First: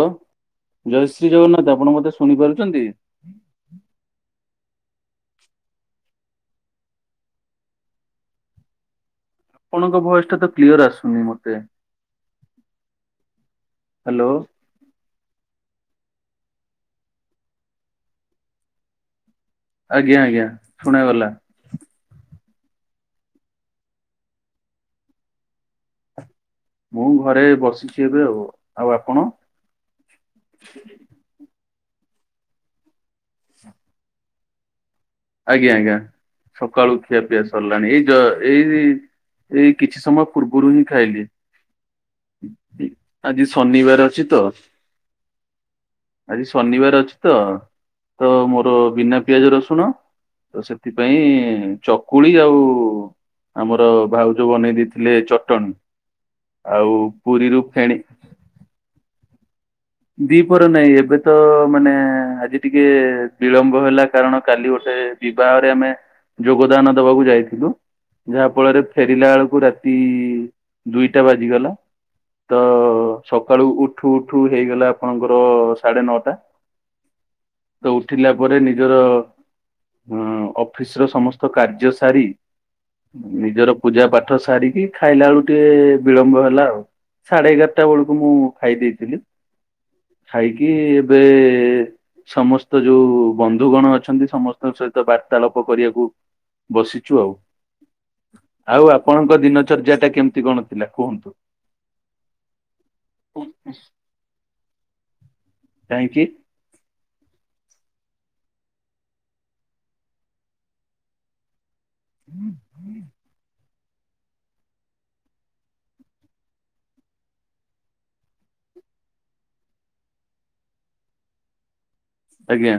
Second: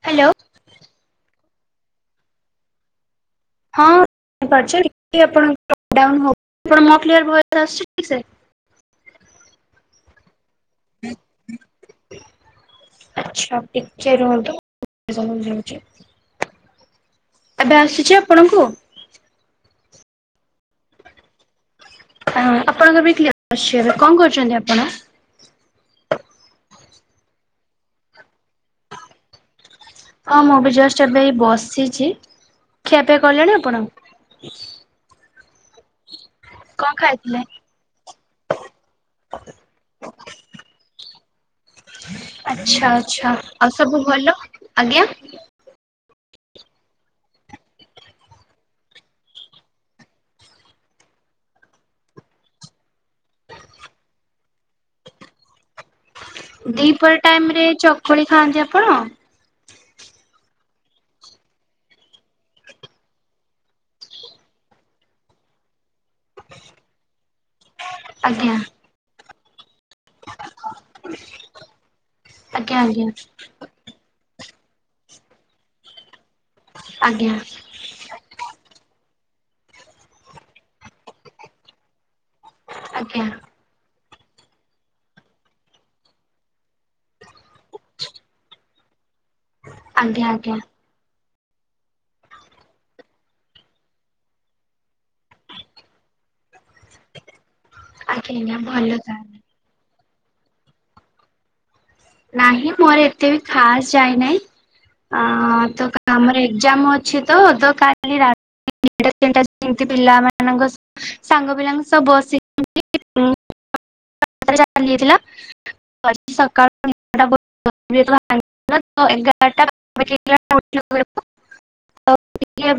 Hello hello ଜୟ ଶ୍ରୀ ଜଗନ୍ନାଥ ଆପଣ ମତେ ଶୁଣିପାରୁଚନ୍ତି? ୋୟସ ଆୁ [unintelligible] ମୋ କ୍ଲିଅ ର ଭଏସ୍ ଆସୁଚି ଠିକ୍ ସେ। ଆପଣଙ୍କ ଭୟସ ଟା ତ କ୍ଲିୟର ଆସୁନି ମତେ। ଆଚ୍ଛା ଟିକେ ହ୍ୟାଲୋ ରୁହନ୍ତୁ। ଏବେ ଆସୁଛି ଆପଣଙ୍କୁ। ଆଜ୍ଞା ଆଜ୍ଞା ଶୁଣାଗଲା। ଆପଣଙ୍କବି କ୍ଲିଅର ଆସୁଚି ଏବେ କଣ କରୁଛନ୍ତି ଆପଣ? ମୁଁ ଘରେ ବସିଛି ଏବେ ଆଉ। ଆଉ ଆପଣ? ହଁ ମୁଁ ବି ଜଷ୍ଟ ଏବେ ଏଇ ବସିଚି ଖିଆପିଆ କଲେଣି ଆପଣ? ଆଜ୍ଞା ଆଜ୍ଞା କଣ ସକାଳୁ ଖିଆ ପିଆ ଖାଇଥିଲେ? ସରିଲାଣି ଏଇ ଯ ଏଇ ଏଇ କିଛି ସମୟ ପୂର୍ବରୁ ହିଁ ଖାଇଲି। ଆଚ୍ଛା ଆଚ୍ଛା ଆଜି ଆଉ ସବୁ ଶନିବାର ଅଛି ଭଲ ତ। ଆଜ୍ଞା ଆଜି ଶନିବାର ଅଛି ତ ତ ମୋର ବିନା ପିଆଜ ରସୁଣ ତ ସେଥିପାଇଁ ଚକୁଳି ଆଉ ଆମର ଭାଉଜ ବନେଇ ଦେଇଥିଲେ ଚଟଣୀ ଦିପରି ଟାଇମ ରେ ଚକୁଳି ଖାଆନ୍ତି ଆପଣ? ଦିପହର ନାଇଁ ଏବେ ତ ମାନେ ଆଜି ଟିକେ ବିଳମ୍ବ ହେଲା କାରଣ କାଲି ଗୋଟେ ବିବାହରେ ଆମେ ଯୋଗଦାନ ଦବାକୁ ଯାଇଥିଲୁ। ଯାହା ଆଜ୍ଞା ଫଳରେ ଫେରିଲା ବେଳକୁ ରାତି ଦୁଇଟା ବାଜିଗଲା ତ ଆଜ୍ଞା ଆଜ୍ଞା ସକାଳୁ ଉଠୁ ଉଠୁ ହେଇଗଲା ଆପଣଙ୍କର ସାଢେ ନଅଟା। ଆଜ୍ଞା ତ ଉଠିଲା ପରେ ନିଜର ହଁ ଅଫିସ ର ସମସ୍ତ କାର୍ଯ୍ୟ ସାରି ଆଜ୍ଞା ଆଜ୍ଞା ନିଜର ପୂଜା ପାଠ ପାଠ ସାରିକି ଖାଇଲା ବେଳୁ ଟିକେ ବିଳମ୍ବ ହେଲା ଆଉ। ସାଢେ ଏଗାରଟା ବେଳକୁ ମୁଁ ଖାଇ ଦେଇେଇଥିଲି ଆଜ୍ଞା ଆଜ୍ଞା ଖାଇକି ଏବେ ସମସ୍ତ ଯୋଉ ବନ୍ଧୁଗଣ ଅଛନ୍ତି ସମସ୍ତଙ୍କ ସହିତ ବାର୍ତ୍ତାଳାପ କରିବାକୁ ବସିଛୁ ଆଉ। ଆଜ୍ଞା ଭଲ ଆଉ ତାହେଲେ ଆପଣଙ୍କ ଦିନଚର୍ଯ୍ୟାଟା କେମିତି କଣ ଥିଲା କୁହନ୍ତୁ। ନାହିଁ ମୋର ଏତେ ବି ଖାସ ଯାାଇନାହିଁ। ଅ ତ କାହିଁକି ଆମର ଏକ୍ଜାମ ଅ ଅଛି ତ କାଲି ରାତି [unintelligible] ପିଲାମାନଙ୍କ ସାଙ୍ଗ ପିଲାଙ୍କ ବସି ଚାଲି [unintelligible] ସକାଳୁ [unintelligible] ଏଗାରଟା [unintelligible] [unintelligible] ଆଜ୍ଞା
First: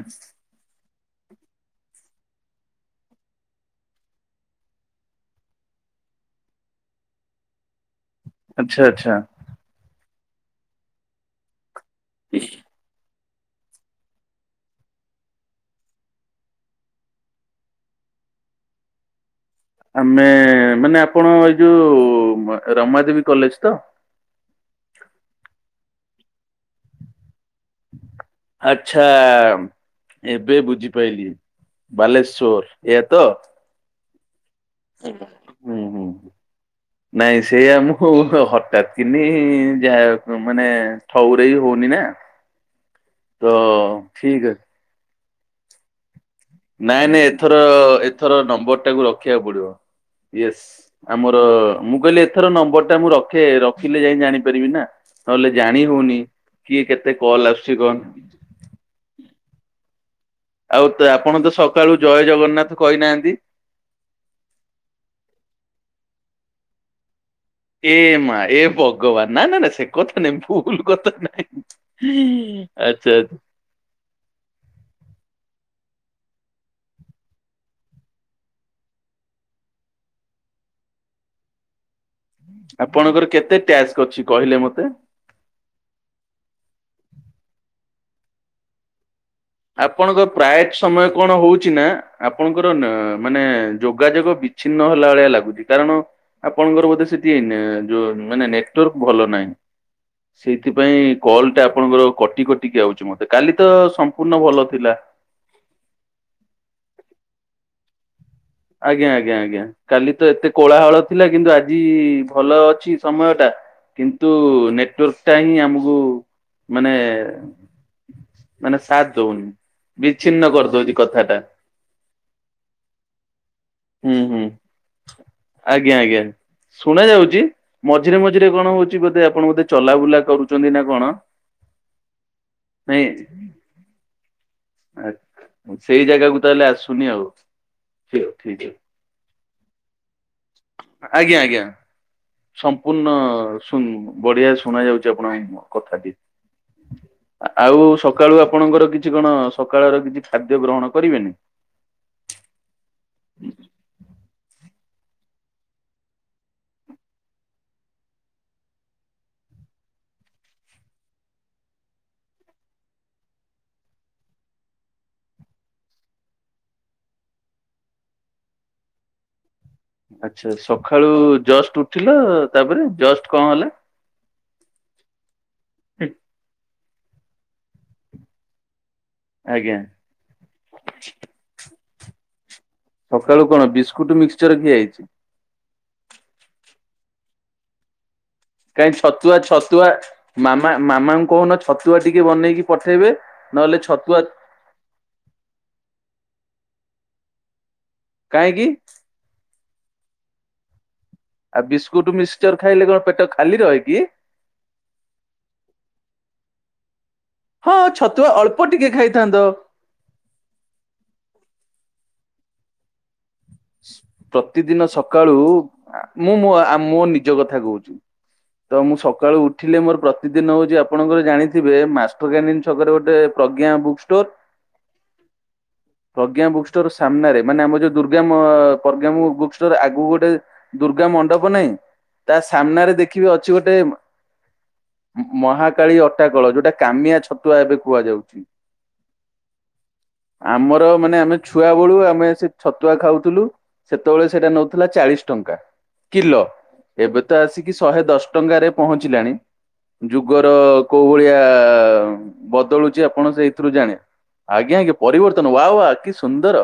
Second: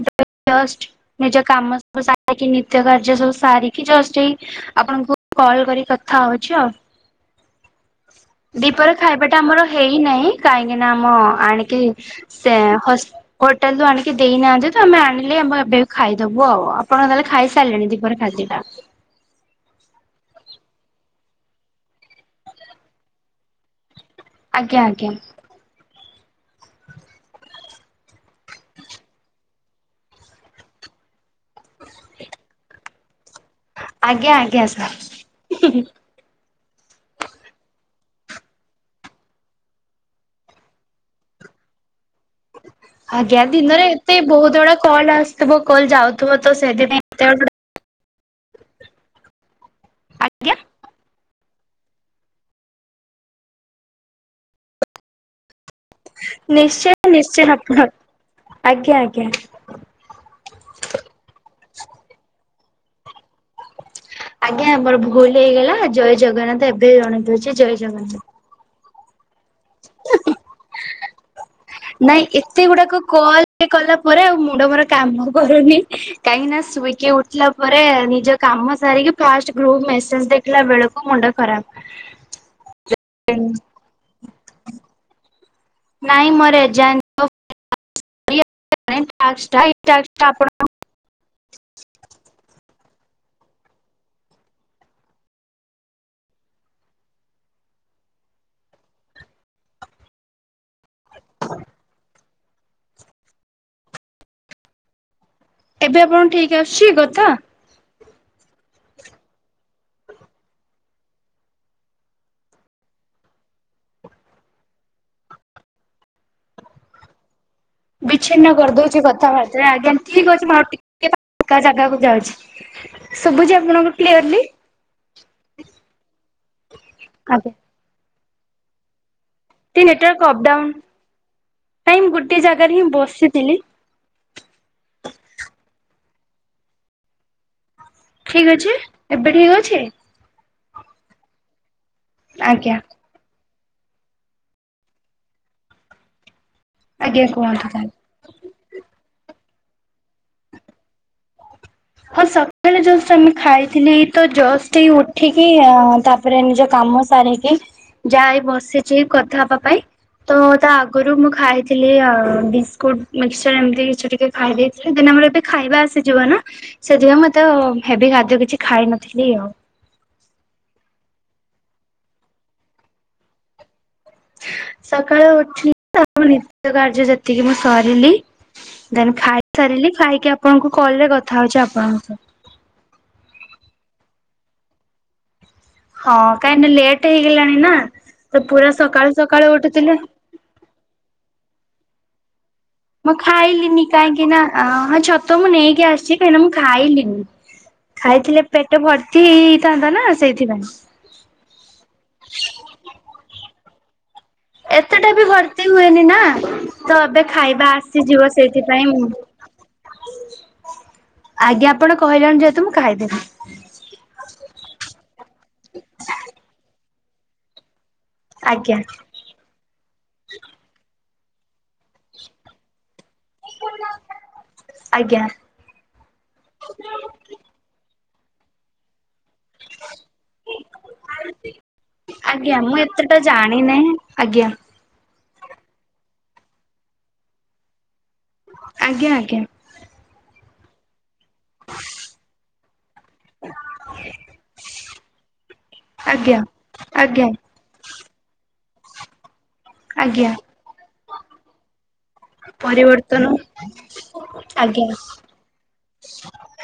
ଦୃଷ୍ଟ ନିଜ କାମ ସବୁ ସାରିକି ନିତ୍ୟ କାର୍ଯ୍ୟ ସବୁ ସାରିକି ଜଷ୍ଟ ହେଇ ଆପଣଙ୍କୁ କଲ କରି କଥା ଖାଉଛି ଆଉ [inaudible] ଆଚ୍ଛା ଦିପହରରେ ଆଚ୍ଛା। ଖାଇବା ଟା ଆମର ହେଇନାହିଁ କାହିଁକି ନା ଆମ ଆଣିକି ସେ ହସ୍ ହୋଟେଲ ରୁ ଆଣିକି ଦେଇନାହାନ୍ତି ତ ଆମେ ଆଣିଲେ ଆମେ ଏବେ ବି ଖାଇଦବୁ ଆପଣଙ୍କ ତାହେଲେ ଖାଇସାରିଲଣି ଦୀପରେ ଖାଇଵ ଦିଟା [inaudible] ଆମେ ମାନେ ଆପଣ ଏଇ ଯୋଉ ରମା ଦେବୀ କଲେଜ ତ ଆଜ୍ଞା ଆଜ୍ଞା ଆଚ୍ଛା ଏବେ ବୁଝିପାରଲିି ବାଲେଶ୍ଵର ଏଆ ତ ଆଜ୍ଞା ଆଜ୍ଞା ସାର୍ ହୁ। ହୁଁ ହୁଁ। ନାଇଁ ସେୟା ମୁଁ ହଠାତ୍ କିିନି ଯାହା ମାନେ ଠଉରେ ହଉ ଉନିନା ଆଜ୍ଞା ଦିନରେ ଏତେ ବହୁତ ଗୁଡା କଲ୍ ଆସିଥିବ କଲ ଯାଉ ନାଇଁ ନାଇଁ ଏଥର ଏଥର ନମ୍ବର ଟାକୁ ରଖିବାକୁ ପଡିବ ଆଜ୍ଞା ୟସ୍ ଆମର ମୁଁ କହିଲି ଏଥର ନମ୍ବର ଟା ମୁଁ ରଖେ ରଖିଲେ ଯାଇକି ଜାଣିପାରିବି ନା ନହେଲେ ଜାଣି ହଉନି କିଏ ନିଶ୍ଚୟ କେତେ ନିଶ୍ଚୟ କଲ୍ ଆସୁଛି ଆପଣ କଣ ଆଜ୍ଞା ଆଜ୍ଞା। ଆଉ ତ ଆପଣ ତ ସକାଳୁ ଜୟ ଜଗନ୍ନାଥ କହିନାହାନ୍ତି ଆଜ୍ଞା ଆମର ଭୁଲ ହେଇଗଲା ଜୟ ଜଗନ୍ନାଥ ଏବେ ଜଣେଇଦଉଚି ଏ ମା ଏ ଭଗବାନ ନା ନା ନା ସେ କଥା ନାଇଁ ଭୁଲ କଥା ନାଇଁ ନାଇଁ ଏତେ ଗୁଡାକ ଆଚ୍ଛା ଆଚ୍ଛା। କଲେ କଲା ପରେ ଆଉ ମୁଣ୍ଡ ମୋର କାମ କରୁନି କାହିଁକି ନା ଶୋଇକି ଉଠିଲା ପରେ ନିଜ କାମ ସାରିକି ଫାଷ୍ଟ ଗ୍ରୁପ୍ ମେସେଜ ଦେଖିଲା ବେଳକୁ ମୁଣ୍ଡ ଖରାପ। ଆପଣଙ୍କର କେତେ ଟ୍ୟାସ୍ ଅଛି କହିଲେ ମତେ। ନାଇଁ ମୋର ଏଜା [unintelligible] ଏଇ ଟାସ୍କ ଆପଣଙ୍କ ଟା ଆପଣ ପ୍ରାୟତ ସମୟ କଣ ହଉଛି ନା ଆପଣଙ୍କର ନ ମାନେ ଯୋଗାଯୋଗ ବିଛିନ୍ନ ହେଲା ଭଳିଆ ଲାଗୁଛି କାରଣ ଆପଣଙ୍କର ବୋଧେ ସେଠି ନ ଯୋଉ ମାନେ ନେଟୱାର୍କ ଭଲ ନାହିଁ। ସେଇଥିପାଇଁ କଲଟା ଆପଣଙ୍କର କଟି କଟିକି ଆଉଛି ମତେ କାଲି ତ ସ ପୂର୍ଣ ଭଲ ଥିଲା। ଏବେ ଆପଣ ଠିକ ଆସୁଛି କଥା ଆଜ୍ଞା ଆଜ୍ଞା ଆଜ୍ଞା କାଲି ତ ଏତେ କୋଳାହଳ ଥିଲା କିନ୍ତୁ ଆଜି ଭଲ ଅଛି ସମୟ ଟା। କିନ୍ତୁ ନେଟୱାର୍କ ଟା ହିଁ ଆମକୁ ମାନେ ବିଛିନ୍ନ ମାନେ କରିଦଉଛି ସାଥ ଦଉନି କଥାବାର୍ତ୍ତାାରେ ଆଜ୍ଞା ଠିକ୍ ବିଚ୍ଛିନ୍ନ ଅଛି ମୁ କରିଦଉଛି ଟିକେ କଥାଟା ପ ଜାଗାକୁ ଯାଉଛି ସବୁଚି ଆପ ହୁଁ ହୁଁ ଆଜ୍ଞା ଆଜ୍ଞା ଶୁଣା ଯାଉଛି ଆଜ୍ଞା ମ ମଝିରେ ମଝିରେ କଣ ହଉଛି ବୋଧେ ଆପଣ ବୋଧେ ଟିକେ ଚଲାବୁଲା ନେଟୱାର୍କ ଅପ୍ ଡାଉନ କରୁଛନ୍ତି ନା କଣ। ନାଇଁ ଗୋଟେ ଜାଗାରେ ହିଁ ନାଇଁ ବସିଥିଲି। ଆ ସେଇ ଜାଗାକୁ ତାହେଲେ ଆସୁନି ଆଉ। ଠିକ ଅଛି ଏବେ ଠିକ ଅଛି। ଆଜ୍ଞା ଆଜ୍ଞା ଆଜ୍ଞା ସମ୍ପୂର୍ଣ୍ଣ ସୁନ ବଢିଆ ଶୁଣା ଯାଉଛି ଆପଣଙ୍କ କଥାଟି। ଆଜ୍ଞା କୁହନ୍ତୁ ଆଉ ତାହେଲେ। ସକାଳୁ ଆପଣଙ୍କର କିଛି କଣ ସକାଳର କିଛି ଖାଦ୍ୟ ଗ୍ରହଣ କରିବେନି। ହଁ ସକାଳେ ଜଷ୍ଟ ଆମେ ଖାଇଥିଲି ଏଇ ତ ଜସ୍ ଏଇ ଉଠିକି ତାପରେ ନିଜ କାମ ସାରିକି ଯା ଏଇ ବସିଚି କଥା ହବା ପାଇଁ। ତ ତା ଆଗରୁ ମୁଁ ଖାଇଥିଲି ଅ ବିସ୍କୁଟ ମିକସଚର ଏମିତି କିଛି ଟିକେ ଖାଇ ଦେଇଥିଲି। ଦେ ଆମର ଏବେ ଖାଇବା ଆସିଯିବ ନା। ସେଥିପାଇଁ ମୁଁ ଏତେ ହେବି ଖାଦ୍ୟ କିଛି ଖାଇନଥିଲି ଆଉ। ଆଚ୍ଛା ସକାଳୁ ଜଷ୍ଟ ଉଠିଲ ତାପରେ ଜଷ୍ଟ କଣ ହେଲା। ସକାଳୁ ଉଠିଲି ତ ନିତ୍ୟ କାର୍ଯ୍ୟ ଯେତିକି ମୁଁ ସରିଲି। ଦେନ୍ ଆଜ୍ଞା ଖାଇସାରିଲି ଖାଇକି ଆପଣଙ୍କୁ କଲ ରେ କଥା ହଉଛି ଆପଣଙ୍କ ସହ। ସକାଳୁ କଣ ବିସ୍କୁଟ ମିକ୍ସଚର ଖିଆହେଇଚି। ହଁ କାହିଁକିନା ଲେଟ ହେଇଗଲାଣି ନା? ତ ପୁରା କାଇଁ ସକାଳୁ ଛତୁଆ ସକାଳୁ ଛତୁଆ ଉଠୁଥିଲେ। ମାମା ମାମାଙ୍କୁ କହୁନ ଛତୁଆ ଟିକେ ବନେଇକି ପଠେଇବେ। ମୁଁ ନହେଲେ ଖାଇଲିନି ଛତୁଆ କାହିଁକି ନା ଛତୁଆ ମୁଁ ନେଇ ଆସିଛି କାହିଁକିନା ମୁଁ ଖାଇଲିନି ଖାଇଥିଲେ କାହିଁକି ପେଟ ଭର୍ତି ହେଇ ଥାନ୍ତା ନା ସେଇଥିପାଇଁ। ଆଉ ବିସ୍କୁଟ ମିକ୍ସଚର ଖାଇଲେ କଣ ପେଟ ଖାଲି ରହେ କି? ଏତେଟା ବି ଭର୍ତ୍ତି ହୁଏନି ନା ତ ଏବେ ଖାଇବା ହଁ ଛତୁଆ ଆସିଯିବ ଅଳ୍ପ ସେଇଥିପାଇଁ ଟିକେ ମୁଁ ଖାଇଥାନ୍ତ। ଆଜ୍ଞା ଆପଣ କହିଲଣି ଯେହେତୁ ମୁଁ ଖାଇଦେବି। ପ୍ରତିଦିନ ସକାଳୁ ମୁଁ ମୋ ଆ ନିଜ କଥା କହୁଛି। ଆଜ୍ଞା। ତ ମୁଁ ସକାଳୁ ଉଠିଲି ମୋର ପ୍ରତିଦିନ ହଉଛି ଆପଣଙ୍କର ଜାଣିଥିବେ ମାଷ୍ଟରକାନିନ୍ ଛକରେ ଗୋଟେ ପ୍ରଜ୍ଞା ବୁକ୍ ଷ୍ଟୋର ଆଜ୍ଞା ପ୍ରଜ୍ଞା ବୁକ୍ ଷ୍ଟୋର ସାମ୍ନାରେ ମାନେ ଆମ ଯୋଉ ଦୁର୍ ଠି ଆମ ପ୍ରଜ୍ଞାମ ବୁକ ଆଗକୁ ଗୋଟେ ଦୁର୍ଗା ମଣ୍ଡପ ନାହିଁ। ତା ଆଜ୍ଞା ମୁଁ ସାମ୍ନାରେ ଏତେଟା ଦେଖିବେ ଅଛି ଗୋଟେ ଜାଣିନାହିଁ ଆଜ୍ଞା। ମହାକାଳୀ ଅଟାକଳ ଯୋଉଟା କାମିଆ ଛତୁଆ ଏବେ କୁହାଯାଉ ଆଜ୍ଞା ଆଜ୍ଞା। ଆମର ମାନେ ଆମେ ଛୁଆ ବେଳୁ ଆମେ ସେ ତୁଆ ଖାଉଥିଲୁ ସେତେବେଳେ ସେଇଟା ନେଉଥିଲା ଚାଳିଶ ଟଙ୍କା। କିଲ ଆଜ୍ଞା ଏବେ ଆଜ୍ଞା ତ ଆସିକି ଶହେ ଦଶ ଟଙ୍କାରେ ପହଞ୍ଚିଲାଣି ଆଜ୍ଞା ଯୁଗର କୋଉ ଭଳିଆ ବଦଳୁଛି ପରିବର୍ତ୍ତନ ଆପଣ ସେଇଥିରୁ ଜାଣେ। ଆଜ୍ଞା ଆଜ୍ଞା ପରିବର୍ତ୍ତନ ୱା ୱା କି ସୁନ୍ଦର।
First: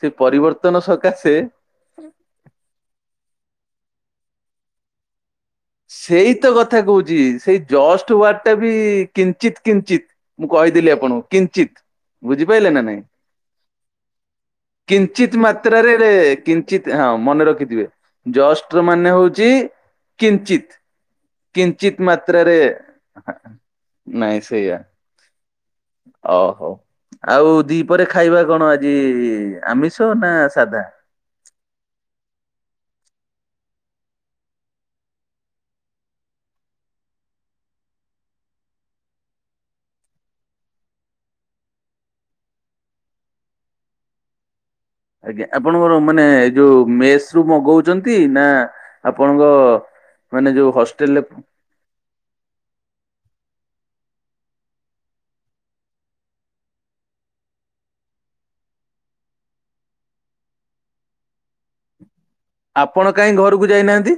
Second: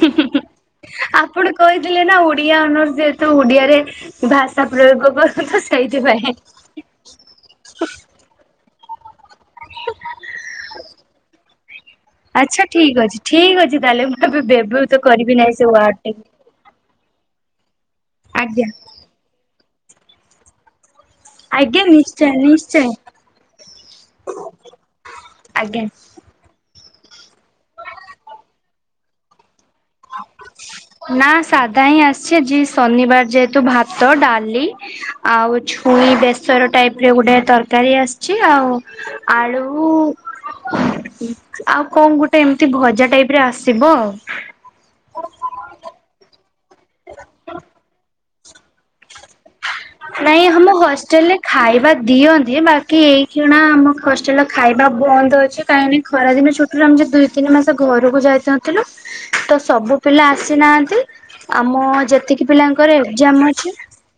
ସେ ପରିବର୍ତ୍ତନ ସକାଶେ ଆପଣ କହିଥିଲେ ନା ଓଡିଆ ଅନର୍ସ ଯେହେତୁ ଓଡିଆରେ ଭାଷା ପ୍ରୟୋଗ କର। ସେଇ ତ କଥା କହୁଛି ସେଇ ଜଷ୍ଟ ୱାର୍ଡ ଟା ବି କିଞ୍ଚିତ କିଞ୍ଚିତ ମୁଁ କହିଦେଲି ଆପଣଙ୍କୁ କିଞ୍ଚିତ ଆଚ୍ଛା ବୁଝିପାଇଲେ ନା ଠିକ ନାଇଁ। ଅଛି ଠିକ ଅଛି ତାହେଲେ ମୁଁ ଏବେ ବ୍ୟବହୃତ କରିବି କିଞ୍ଚିତ ନାହିଁ ସେ ୱାର୍ଡ ମାତ୍ରାରେ ଟି। କିଞ୍ଚିତ ହଁ ମନେ ର ଖିଥିବେ ଆଜ୍ଞା ଜଷ୍ଟର ମାନେ ହଉଛି କିଞ୍ଚିତ। ଆଜ୍ଞା କିଞ୍ଚିତ ନିଶ୍ଚୟ ମାତ୍ରାରେ ନିଶ୍ଚୟ ନାଇଁ ସେଇୟା। ଆଜ୍ଞା। ଓ ହୋଉ ଆଉ ଦିପରେ ଖାଇବା କଣ ଆଜି। ଆମିଷ ନା ସାଧା? ନା ସାଧା ହିଁ ଆସିଚି। ଯି ଶନିବାର ଯେହେତୁ ଭାତ ଡାଲି ଆଉ ଛୁଇଁ ବେସର ଟାଇପ ରେ ଗୋଟେ ତର ତରକାରୀ ଆସିଚି ଆଉ ଆଳୁ ଆଉ କଣ ଗୋଟେ ଏମିତି ଭଜା ଟାଇପ ରେ ଆସିବ ଆଉ। ଆଜ୍ଞା ଆପଣଙ୍କର ମାନେ ଏ ଯୋଉ ମେସ ରୁ ମଗଉଛନ୍ତି। ନା ଆପଣଙ୍କ ନାଇଁ ମାନେ ଯୋଉ ଆମ ହଷ୍ଟେଲରେ ଖାଇବା ଦିଅନ୍ତି। ବାକି ଏଇ କ୍ଷଣା ଆମ ହଷ୍ଟେଲ ଖାଇବା ବନ୍ଦ ଅଛି। କାହିଁକି ଖରା ଦିନଛୁଟିରୁ ଆମେ ଦୁଇ ତିନି ମାସ ଘରକୁ ଯା ନଥିଲୁ ତସବୁ ପିଲା ଆସିନାହାନ୍ତି। ଆମ ଯେତିକ ପିଲାଙ୍କର ଆପଣ କାହିଁ ଏକଜାମ ଘରକୁ ଅଛି। ଯାଇନାହାନ୍ତି?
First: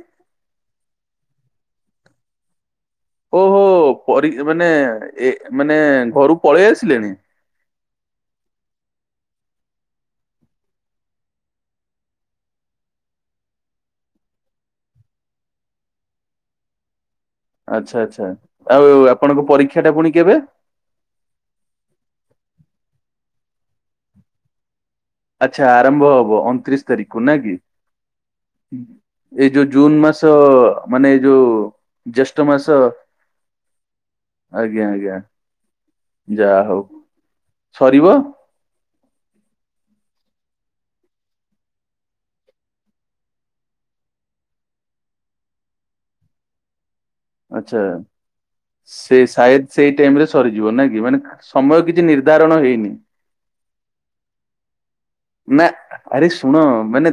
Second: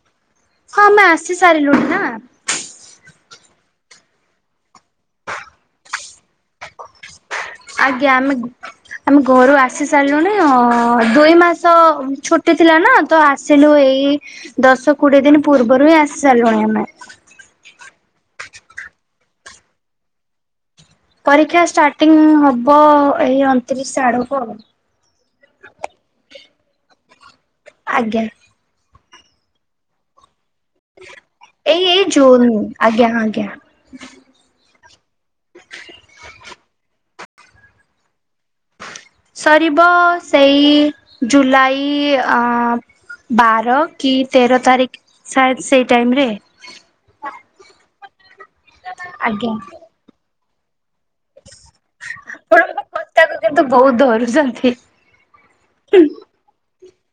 ହଁ ଆମେ ଆସି ସାରିଲୁଣି ନା? ଓହୋ ପରି ମାନେ ଏ ମାନେ ଘରୁ ପଳେଇ ଆସିଲେଣି? ଆଜ୍ଞା ଆମେ ଗ ଆମେ ଘରୁ ଆସି ସାରିଲୁଣି ଅ ଦୁଇ ମାସ ଛୁଟି ଥିଲା ନା ତ ଆସିଲୁ ଏ ଏଇ ଦଶ କୋଡିଏ ଦିନ ପୂର୍ବରୁ ହିଁ ଆସି ସାରଲିଲୁଣି ଆମେ। ଆଚ୍ଛା ଆଚ୍ଛା ଆଉ ଆପଣଙ୍କ ପରୀକ୍ଷା ଟା ପୁଣି କେବେ? ପରୀକ୍ଷା ଷ୍ଟାର୍ଟିଂ ହବ ଏଇ ଅଣତିରିଶ ଆଡକୁ ଆଉ ଆଚ୍ଛା ଆରମ୍ଭ ହବ ଅଣତିରିଶ ତାରିଖକୁ ନା କି। ଆଜ୍ଞା। ଏଇ ଯୋଉ ଜୁନ୍ ମାସ ମାନେ ଏଇ ଯୋଉ ଏଇ ଏଇ ଜେଷ୍ଠ ଜୁନ୍ ମାସ [inaudible] ଆ ଆଜ୍ଞା ଆଜ୍ଞା। ଆଜ୍ଞା ଆଜ୍ଞା [inaudible] ଯାହା ହଉ ସରିବ। ସରିବ ସେଇ ଜୁଲାଇ ଆ ଅଁ ବାର କି ତେର ତାରିଖ ସାଏ ସେଇ ଟାଇମରେ। [inaudible] ଆଚ୍ଛା [inaudible] ସେ ଆଜ୍ଞା। ସାଇଦ ସେଇ ଟାଇମ ରେ ସରିଯିବ ନାଇ ମାନେ ସମୟ କିଛି ନିର୍ଦ୍ଧାରଣ ଆପଣ ମୋ ହେଇନି। କଥାକୁ କିନ୍ତୁ ବହୁତ [inaudible] ଧରୁଛନ୍ତି। [inaudible] ନା ଆରେ ଶୁଣ ମାନେ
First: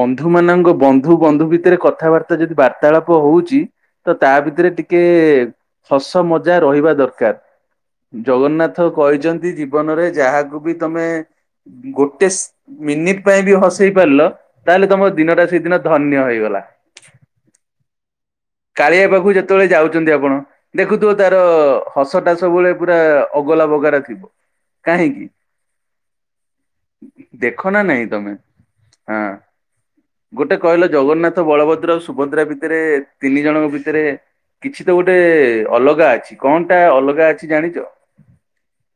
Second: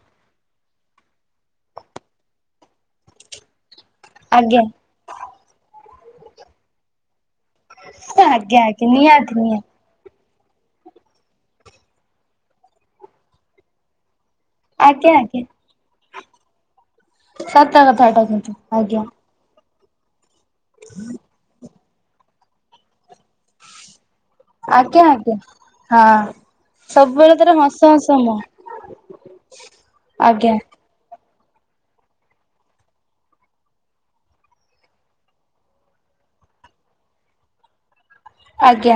ବନ୍ଧୁ ମାନଙ୍କ ବନ୍ଧୁ ବନ୍ଧୁ ଭିତରେ କଥାବାର୍ତ୍ତା ଯଦି ବାର୍ତାଳାପ ହଉଛି। ତ ତା ଆଜ୍ଞା ଭିତରେ ଟିକେ ହସ ମଜା ରହିବା ଦରକାର। ଆଜ୍ଞା ଆଜ୍ଞା ଜଗନ୍ନାଥ ନିହାତି କହିଛନ୍ତି ନିହାତି ଜୀବନରେ ଯାହା ଆରୁ ବି ତମେ ଗୋଟେ ମିନିଟ ପାଇଁ ବି ହସେଇ ପାରିଲ। ତାହେଲେ ତମ ଆଜ୍ଞା ଆଜ୍ଞା। ଦିନଟା ସେଦିନ ଧନ୍ୟ ହେଇଗଲା। ସତ କଥାଟା କି କାଳିଆ ପାଖକୁ ଯେତେବେଳେ ଯାଉଛନ୍ତି ଆପଣ ଦେଖୁଥିବ ତାର ହସଟା ସବୁବେଳେ ପୁରା ଅଗଲା ବଗାର ଥିବ। ଆଜ୍ଞା କାହିଁକି ଆଜ୍ଞା ହଁ ସବୁବେଳେ ତାର ଦେଖ ନା ହସ ନାଇଁ ହସ ତମେ ମୁହଁ। ହଁ [inaudible] ଆଜ୍ଞା ଗୋଟେ କହିଲ ଜଗନ୍ନାଥ ବଳଭଦ୍ରଉ ସୁଭଦ୍ରା ଭିତରେ ତିନି ଜଣଙ୍କ ଭିତରେ କିଛି ତ ଗୋଟେ ଅଲଗା ଅଛି କଣ ଟା ଅଲଗା ଅଛି ଜାଣିଛ। ଆଜ୍ଞା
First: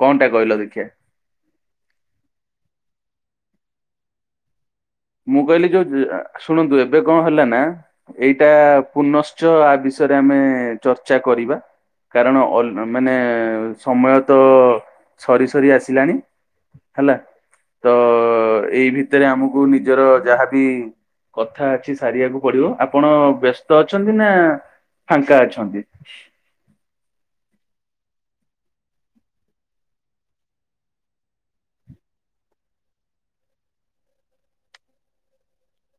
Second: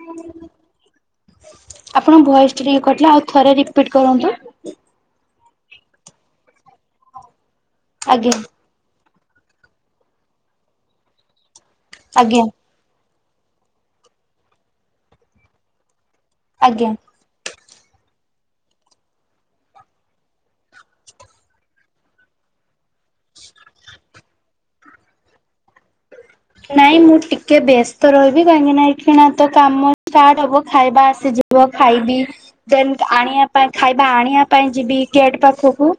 କଣଟା କହିଲ ଦେଖିଆ? [inaudible] ଆପଣ ଭଏସ ଟା ଟିକେ କଟିଲା ଆଉ ଥରେ ରିପିଟ କରନ୍ତୁ। ମୁଁ କହିଲି ଯୋଉ ଶୁଣନ୍ତୁ ଏବେ କଣ ହେଲା ନା ଆଜ୍ଞା ଏଇଟା ପୁନଶ୍ଚ ଆ ବିଷୟରେ ଆମେ ଚର୍ଚ୍ଚା କରିବା କାରଣ ଆଜ୍ଞା ଅ ମାନେ ଏଁ ସମୟ ତ ସରି ସରି ଆସିଲାଣି। ଆଜ୍ଞା। ହେଲା ତ ଏଇ ଭିତରେ ଆମକୁ ନିଜର ଯାହାବି କଥା ଅଛି ସାରିବାକୁ ପଡିବ ଆପଣ ବ୍ୟସ୍ତ ଅଛନ୍ତି ନା ଫାଙ୍କା ଅଛନ୍ତି। ନାଇଁ ମୁଁ ଟିକେ ବ୍ୟସ୍ତ ରହିବି କାହିଁକି ନା ଏହି ଖେଣାତ କାମ ଷ୍ଟାଟ୍ ହବ ଖାଇବା ଆସିଯି ଯ ଖାଇବି ଦେନ୍ ଆଣିବା ପାଇଁ ଖାଇବା ଆଣିବା ପାଇଁ ଯିବି ଗେଟ ପାଖକୁ।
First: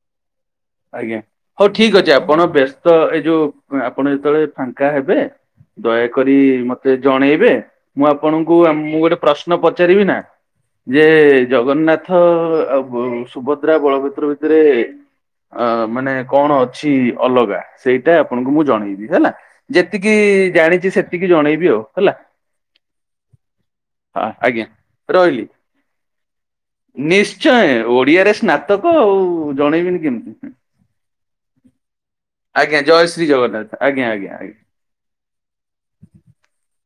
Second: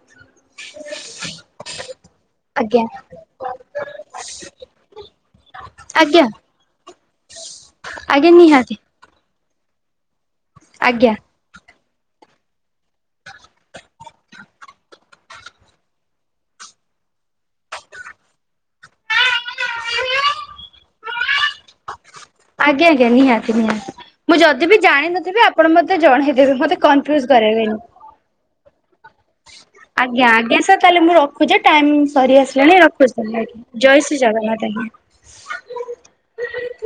ଆଜ୍ଞା ହଉ ଠିକ ଅଛି ଆପଣ ଆଜ୍ଞା ବ୍ୟସ୍ତ ଏଇ ଯୋଉ ଆପଣ ଯେତେବେଳେ ଫାଙ୍କା ହେବେ ଆଜ୍ଞା ଦୟାକରି ମତେ ଜଣେଇବେ ମୁଁ ଆଜ୍ଞା ଆପଣଙ୍କୁ ନିହାତି ମୁଁ ଗୋଟେ ପ୍ରଶ୍ନ ପଚାରିବି ନା? ଯେ ଆଜ୍ଞା ଜଗନ୍ନାଥ ଆଉ ସୁଭଦ୍ରା ବଳଭଦ୍ର ଭିତରେ ଅ ମାନେ କଣ ଅଛି ଅଲଗା ସେଇଟା ଆପଣଙ୍କୁ ମୁଁ ଜଣେଇବି ହେଲା ଯେତିକି ଜାଣିଛି ସେତିକି ଜଣେଇବି ଆଉ ହେଲା ଆଜ୍ଞା ଆଜ୍ଞା ନିହାତି ନିହାତି ହଁ ମୁଁ ଆଜ୍ଞା ଯଦି ବି ରହିଲି। ଜାଣିନଥିବି ଆପଣ ମତେ ଜଣେଇଦେବେ ମତେ କନଫ୍ୟୁଜ କରାଇବେନି। ନିଶ୍ଚୟ ଓଡିଆରେ ସ୍ନାତକ ଆଉ ଜଣେଇବିନି ଆଜ୍ଞା କେମିତି। ଆଜ୍ଞା ସାର୍ ତାହେଲେ ମୁଁ ରଖୁଛି ଟାଇମ ସରି ଆସିଲାଣି ଆଜ୍ଞା ଜୟ ରଖୁଛି ଶ୍ରୀ ତାହାଲେ ଜଗନ୍ନାଥ ଆଜ୍ଞା ଜୟ ଶ୍ରୀ ଆଜ୍ଞା ଆଜ୍ଞା। ଜଗନ୍ନାଥ ଆଜ୍ଞା। [inaudible]